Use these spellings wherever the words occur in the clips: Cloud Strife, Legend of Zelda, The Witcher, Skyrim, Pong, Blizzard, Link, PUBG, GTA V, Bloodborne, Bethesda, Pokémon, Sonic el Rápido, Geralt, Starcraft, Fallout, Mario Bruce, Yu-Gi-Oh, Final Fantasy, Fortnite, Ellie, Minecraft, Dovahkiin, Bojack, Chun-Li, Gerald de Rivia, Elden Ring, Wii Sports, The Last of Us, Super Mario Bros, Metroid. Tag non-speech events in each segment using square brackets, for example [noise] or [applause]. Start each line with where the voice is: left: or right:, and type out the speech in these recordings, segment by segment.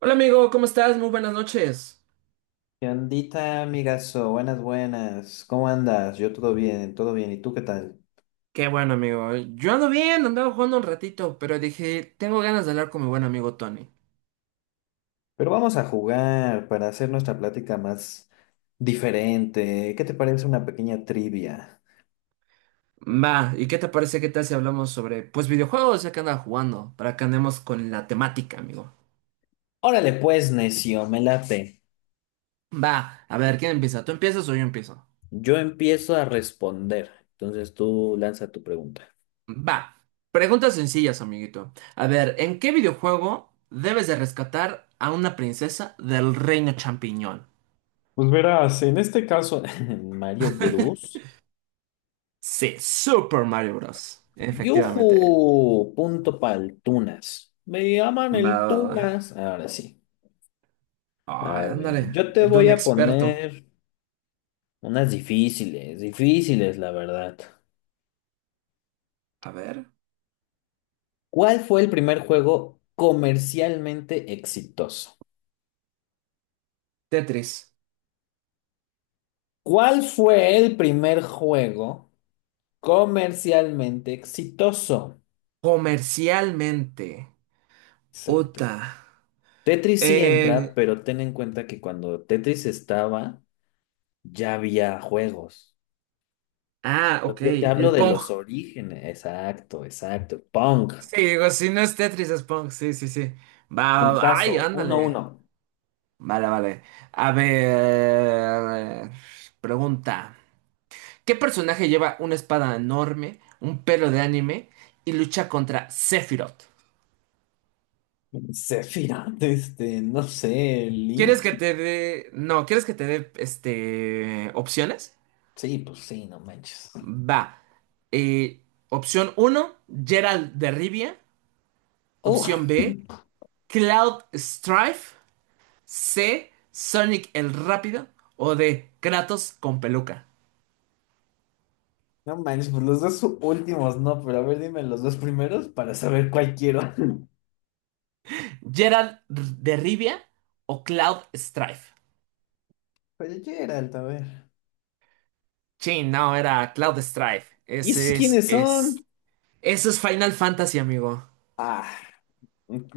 right: Hola amigo, ¿cómo estás? Muy buenas noches.
left: ¿Qué ondita, amigazo? Buenas, buenas. ¿Cómo andas? Yo todo bien, todo bien. ¿Y tú qué tal?
right: Qué bueno amigo. Yo ando bien, andaba jugando un ratito, pero dije, tengo ganas de hablar con mi buen amigo Tony.
left: Pero vamos a jugar para hacer nuestra plática más diferente. ¿Qué te parece una pequeña trivia?
right: Va, ¿y qué te parece? ¿Qué tal si hablamos sobre, pues, videojuegos ya que andaba jugando? Para que andemos con la temática, amigo.
left: Órale pues, necio, me late.
right: Va, a ver, ¿quién empieza? ¿Tú empiezas o yo empiezo?
left: Yo empiezo a responder. Entonces tú lanza tu pregunta.
right: Va. Preguntas sencillas, amiguito. A ver, ¿en qué videojuego debes de rescatar a una princesa del reino champiñón?
left: Pues verás, en este caso, [laughs] Mario Bruce.
right: Sí, Super Mario Bros. Efectivamente.
left: ¡Yujú! Punto pa'l Tunas. Me llaman el
right: Va, va, va.
left: Tunas. Ahora sí.
right: Ay,
left: A ver,
right: ándale,
left: yo te
right: el don
left: voy a
right: experto.
left: poner unas difíciles, difíciles, la verdad.
right: A ver,
left: ¿Cuál fue el primer juego comercialmente exitoso?
right: Tetris.
left: ¿Cuál fue el primer juego comercialmente exitoso?
right: Comercialmente.
left: Exacto.
right: Ota.
left: Tetris sí entra,
right: Eh,
left: pero ten en cuenta que cuando Tetris estaba, ya había juegos. Yo
right: ok,
left: yo te hablo
right: el
left: de
right: Pong.
left: los orígenes. Exacto, exacto. Pong.
right: Sí, digo, si no es Tetris, es Pong. Sí, sí, sí. Va, va, ay,
left: Puntazo. uno
right: ándale.
left: uno.
right: Vale, vale. A ver, pregunta. ¿Qué personaje lleva una espada enorme, un pelo de anime y lucha contra Sephiroth?
left: [laughs] Sefira. Este, no sé, Link.
right: ¿Quieres que te dé... No, ¿quieres que te dé, este, opciones?
left: Sí, pues sí, no manches.
right: Va. Eh, opción uno, Gerald de Rivia.
left: Oh,
right: Opción
left: [laughs]
right: B, Cloud Strife. C, Sonic el Rápido. O D, Kratos con peluca.
left: no manches, pues los dos últimos no, pero a ver, dime los dos primeros para saber cuál quiero.
right: Gerald de Rivia o Cloud Strife.
left: [laughs] Oye, Geralt, a ver.
right: Sí, no, era Cloud Strife.
left: ¿Y esos
right: Ese
left: quiénes
right: es,
left: son?
right: eso es Final Fantasy, amigo.
left: Ah,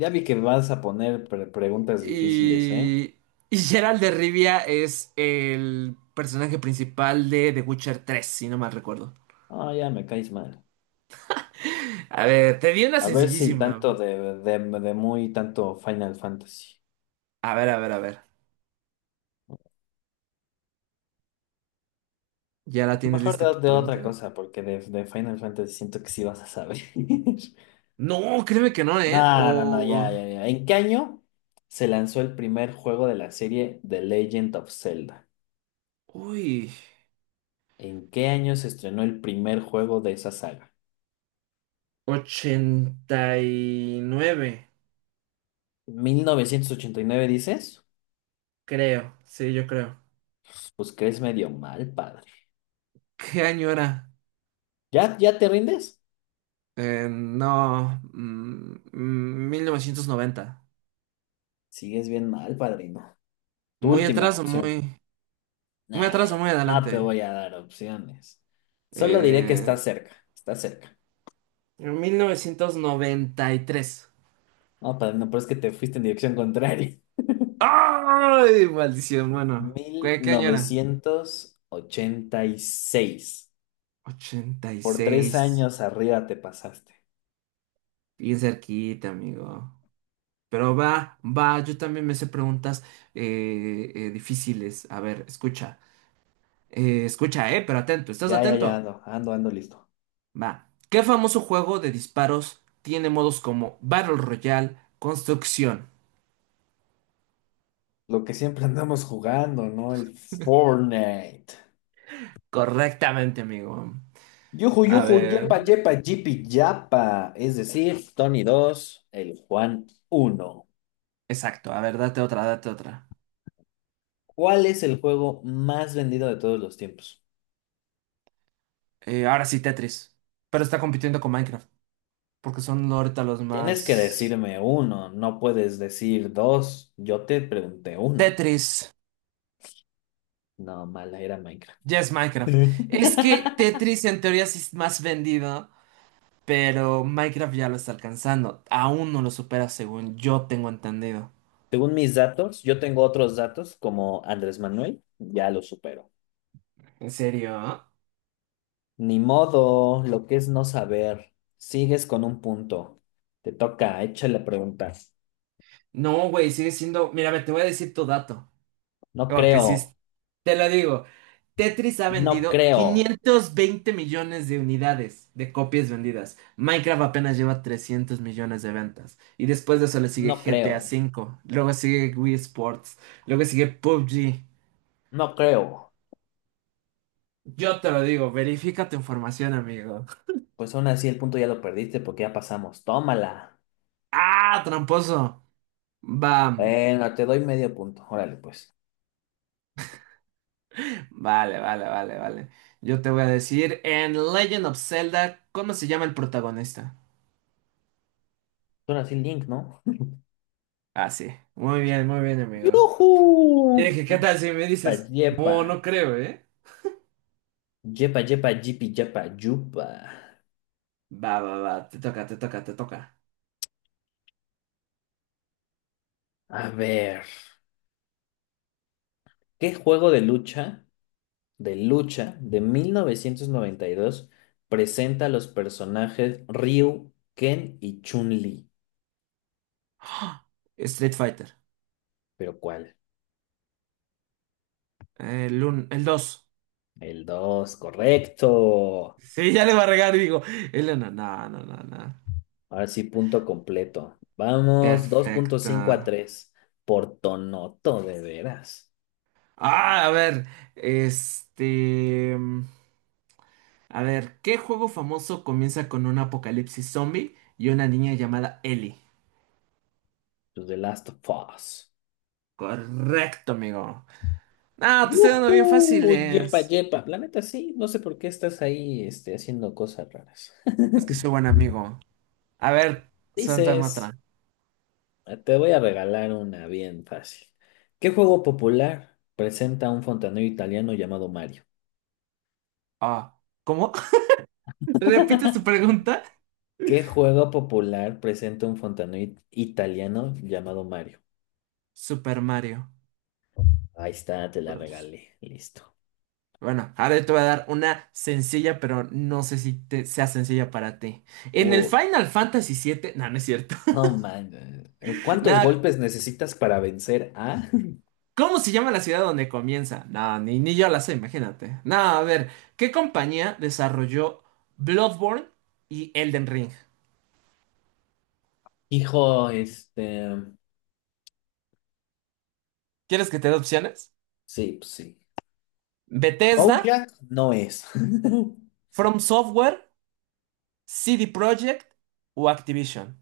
left: ya vi que me vas a poner preguntas difíciles, ¿eh?
right: Y, y Gerald de Rivia es el personaje principal de The Witcher 3, si no mal recuerdo.
left: Ah, ya me caes mal.
right: A ver, te di una
left: A ver si
right: sencillísima.
left: tanto de muy tanto Final Fantasy.
right: A ver, a ver, a ver. ¿Ya la tienes
left: Mejor
right: lista tu
left: de otra
right: pregunta?
left: cosa, porque de Final Fantasy siento que sí vas a saber. [laughs]
right: No, créeme que no, ¿eh?
left: No, no, no,
right: O...
left: ya, ya, ya. ¿En qué año se lanzó el primer juego de la serie The Legend of Zelda?
right: Uy.
left: ¿En qué año se estrenó el primer juego de esa saga?
right: 89,
left: ¿1989 dices?
right: creo. Sí, yo creo.
left: Pues crees medio mal, padre.
right: ¿Qué año era?
left: ¿Ya, ya te rindes?
right: No. 1990.
left: Sigues bien mal, padrino. Tu
right: Muy
left: última
right: atrás o
left: opción.
right: muy... Muy
left: Nah,
right: atrás o muy
left: no te
right: adelante.
left: voy a dar opciones. Solo diré que está
right: Eh,
left: cerca, está cerca.
right: 1993.
left: No, padrino, pero es que te fuiste en dirección contraria.
right: ¡Ay! Maldición, bueno.
left: Mil
right: ¿Qué, qué año era?
left: novecientos ochenta y seis.
right: ochenta y
left: Por tres
right: seis
left: años arriba te pasaste.
right: Bien cerquita, amigo. Pero va, va, yo también me sé preguntas difíciles. A ver, escucha. Escucha, pero atento, ¿estás
left: Ya, ya, ya
right: atento?
left: ando, ando, ando listo.
right: Va. ¿Qué famoso juego de disparos tiene modos como Battle Royale, Construcción?
left: Lo que siempre andamos jugando, ¿no? El Fortnite.
right: Correctamente, amigo.
left: Yuju,
right: A
left: yuju,
right: ver.
left: yepa, yepa, yipi, yapa. Es decir, Tony 2, el Juan uno.
right: Exacto, a ver, date otra, date otra.
left: ¿Cuál es el juego más vendido de todos los tiempos?
right: Ahora sí, Tetris. Pero está compitiendo con Minecraft, porque son ahorita los
left: Tienes que
right: más...
left: decirme uno, no puedes decir dos. Yo te pregunté uno.
right: Tetris.
left: No, mala, era Minecraft.
right: Ya es Minecraft. Es que
left: [laughs]
right: Tetris en teoría sí es más vendido, pero Minecraft ya lo está alcanzando. Aún no lo supera según yo tengo entendido.
left: Según mis datos, yo tengo otros datos como Andrés Manuel, ya lo supero.
right: ¿En serio?
left: Ni modo, lo que es no saber. Sigues con un punto. Te toca, échale preguntas.
right: No, güey, sigue siendo... Mírame, te voy a decir tu dato.
left: No
right: Porque si
left: creo,
right: es- te lo digo, Tetris ha
left: no
right: vendido
left: creo,
right: 520 millones de unidades de copias vendidas. Minecraft apenas lleva 300 millones de ventas. Y después de eso le sigue
left: no
right: GTA
left: creo,
right: V, luego sigue Wii Sports, luego sigue PUBG.
left: no creo.
right: Yo te lo digo, verifica tu información, amigo.
left: Pues aún así el punto ya lo perdiste porque ya pasamos. Tómala.
right: ¡Ah, tramposo! Bam.
left: Bueno, te doy medio punto. Órale, pues.
right: Vale, vale, vale, vale. Yo te voy a decir, en Legend of Zelda, ¿cómo se llama el protagonista?
left: Ahora así Link, ¿no?
right: Ah, sí. Muy bien, amigo.
left: ¡Yujú!
right: Yo dije, ¿qué tal si me
left: Yepa,
right: dices?
left: yepa.
right: No, no creo, ¿eh?
left: Yepa, yepa, yipi, yepa, yupa.
right: Va, va, va. Te toca, te toca, te toca.
left: A ver. ¿Qué juego de lucha? De 1992 presenta a los personajes Ryu, Ken y Chun-Li?
right: [gasps] ¡Ah! Street Fighter.
left: ¿Pero cuál?
right: El uno, el 2.
left: El 2 correcto.
right: Sí, ya le va a regar, digo. El 1. No, no, no, no.
left: Ahora sí, punto completo. Vamos, dos punto
right: Perfecto.
left: cinco a tres. Por Tonoto, de veras.
right: Ah, a ver, este... A ver, ¿qué juego famoso comienza con un apocalipsis zombie y una niña llamada Ellie?
left: To The Last of Us.
right: Correcto, amigo. No, te estoy dando bien
left: ¡Yujú! Yepa,
right: fáciles.
left: yepa. La neta, sí. No sé por qué estás ahí este, haciendo cosas raras.
right: Es que soy buen amigo. A ver,
left: [laughs]
right: suéltame
left: Dices.
right: otra.
left: Te voy a regalar una bien fácil. ¿Qué juego popular presenta un fontanero italiano llamado Mario?
right: Ah, ¿cómo? [laughs] ¿Repite su pregunta?
left: ¿Qué juego popular presenta un fontanero italiano llamado Mario?
right: Super Mario
left: Ahí está, te la
right: Bros.
left: regalé. Listo.
right: Bueno, ahora yo te voy a dar una sencilla, pero no sé si sea sencilla para ti. En el
left: Uh,
right: Final Fantasy 7, no, no es cierto.
left: oh man.
right: [laughs]
left: ¿Cuántos
right: Nada.
left: golpes necesitas para vencer a? [laughs]
right: ¿Cómo se llama la ciudad donde comienza? No, ni yo la sé, imagínate. No, a ver, ¿qué compañía desarrolló Bloodborne y Elden Ring?
left: Hijo, este.
right: ¿Quieres que te dé opciones?
left: Sí, pues sí.
right: ¿Bethesda,
left: Bojack no es.
right: From Software, CD Projekt o Activision?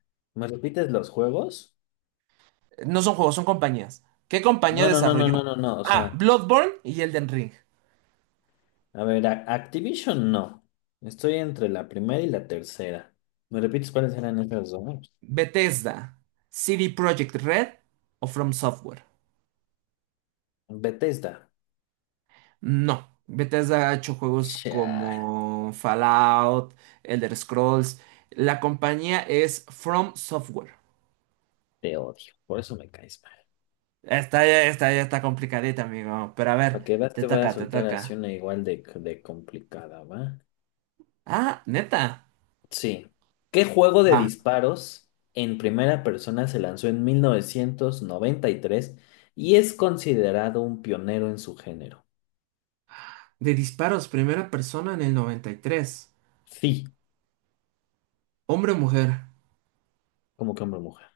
left: [laughs] ¿Me repites los juegos?
right: No son juegos, son compañías. ¿Qué compañía
left: No, no, no, no,
right: desarrolló?
left: no, no, no. O
right: Ah,
left: sea.
right: Bloodborne y Elden Ring.
left: A ver, Activision no. Estoy entre la primera y la tercera. ¿Me repites cuáles eran esas dos?
right: ¿Bethesda, CD Projekt Red o From Software?
left: Bethesda.
right: No, Bethesda ha hecho juegos
left: Chale,
right: como Fallout, Elder Scrolls. La compañía es From Software.
left: te odio. Por eso me caes mal.
right: Esta ya está complicadita, amigo. Pero a ver,
left: Para que veas,
right: te
left: te voy a
right: toca, te
left: soltar así
right: toca.
left: una igual de complicada, ¿va?
right: Ah, neta.
left: Sí. ¿Qué juego de
right: Va.
left: disparos en primera persona se lanzó en 1993 y tres y es considerado un pionero en su género?
right: De disparos, primera persona en el 93.
left: Sí.
right: Hombre o mujer.
left: ¿Cómo que hombre o mujer?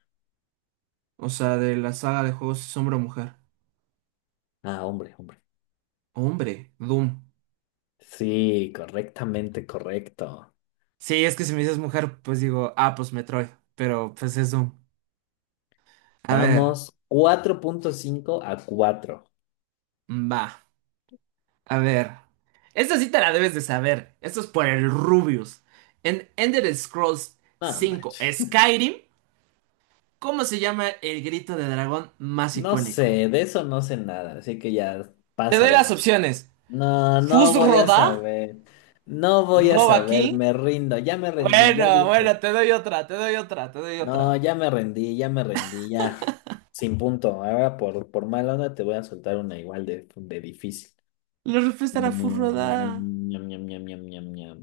right: O sea, de la saga de juegos es hombre o mujer.
left: Ah, hombre, hombre.
right: Hombre, Doom.
left: Sí, correctamente correcto.
right: Sí, es que si me dices mujer, pues digo, ah, pues Metroid. Pero pues es Doom. A ver,
left: Vamos, cuatro punto cinco a cuatro.
right: va. A ver. Esta sí te la debes de saber. Esto es por el Rubius. En Ender Scrolls
left: No
right: 5,
left: manches.
right: Skyrim, ¿cómo se llama el grito de dragón más
left: No
right: icónico?
left: sé, de eso no sé nada, así que ya
right: Te doy las
left: pásala.
right: opciones.
left: No, no voy a
right: Fusroda,
left: saber. No voy a saber,
right: Dovahkiin.
left: me rindo, ya me rendí, ya
right: Bueno, bueno,
left: dije.
right: te doy otra, te doy otra, te doy
left: No,
right: otra.
left: ya me rendí, ya me rendí, ya. Sin punto. Ahora por mala onda te voy a soltar una igual de difícil.
right: La respuesta era
left: Mm, ñam,
right: Fusroda.
left: ñam, ñam, ñam, ñam, ñam.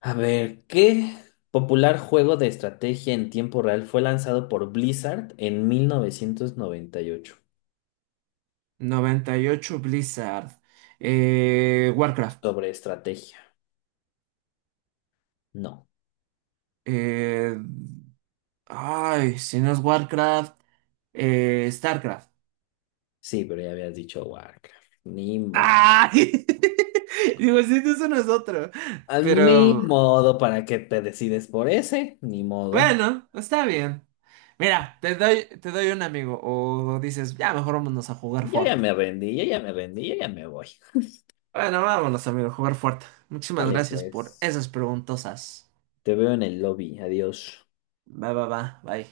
left: A ver, ¿qué popular juego de estrategia en tiempo real fue lanzado por Blizzard en 1998?
right: 98, Blizzard. Warcraft.
left: Sobre estrategia. No.
right: Eh, ay, si no es Warcraft, Starcraft.
left: Sí, pero ya habías dicho Warcraft. Ni modo.
right: ¡Ay! [laughs] Digo, sí, eso no es otro.
left: A, ni
right: Pero
left: modo para que te decides por ese. Ni modo.
right: bueno, está bien. Mira, te doy un amigo. O dices, ya mejor vámonos a jugar
left: Yo ya
right: Fort.
left: me rendí, yo ya me rendí, yo ya me voy.
right: Bueno, vámonos, amigo, a jugar Fort. Muchísimas
left: Dale
right: gracias por
left: pues.
right: esas preguntosas.
left: Te veo en el lobby. Adiós.
right: Va, va, va, bye.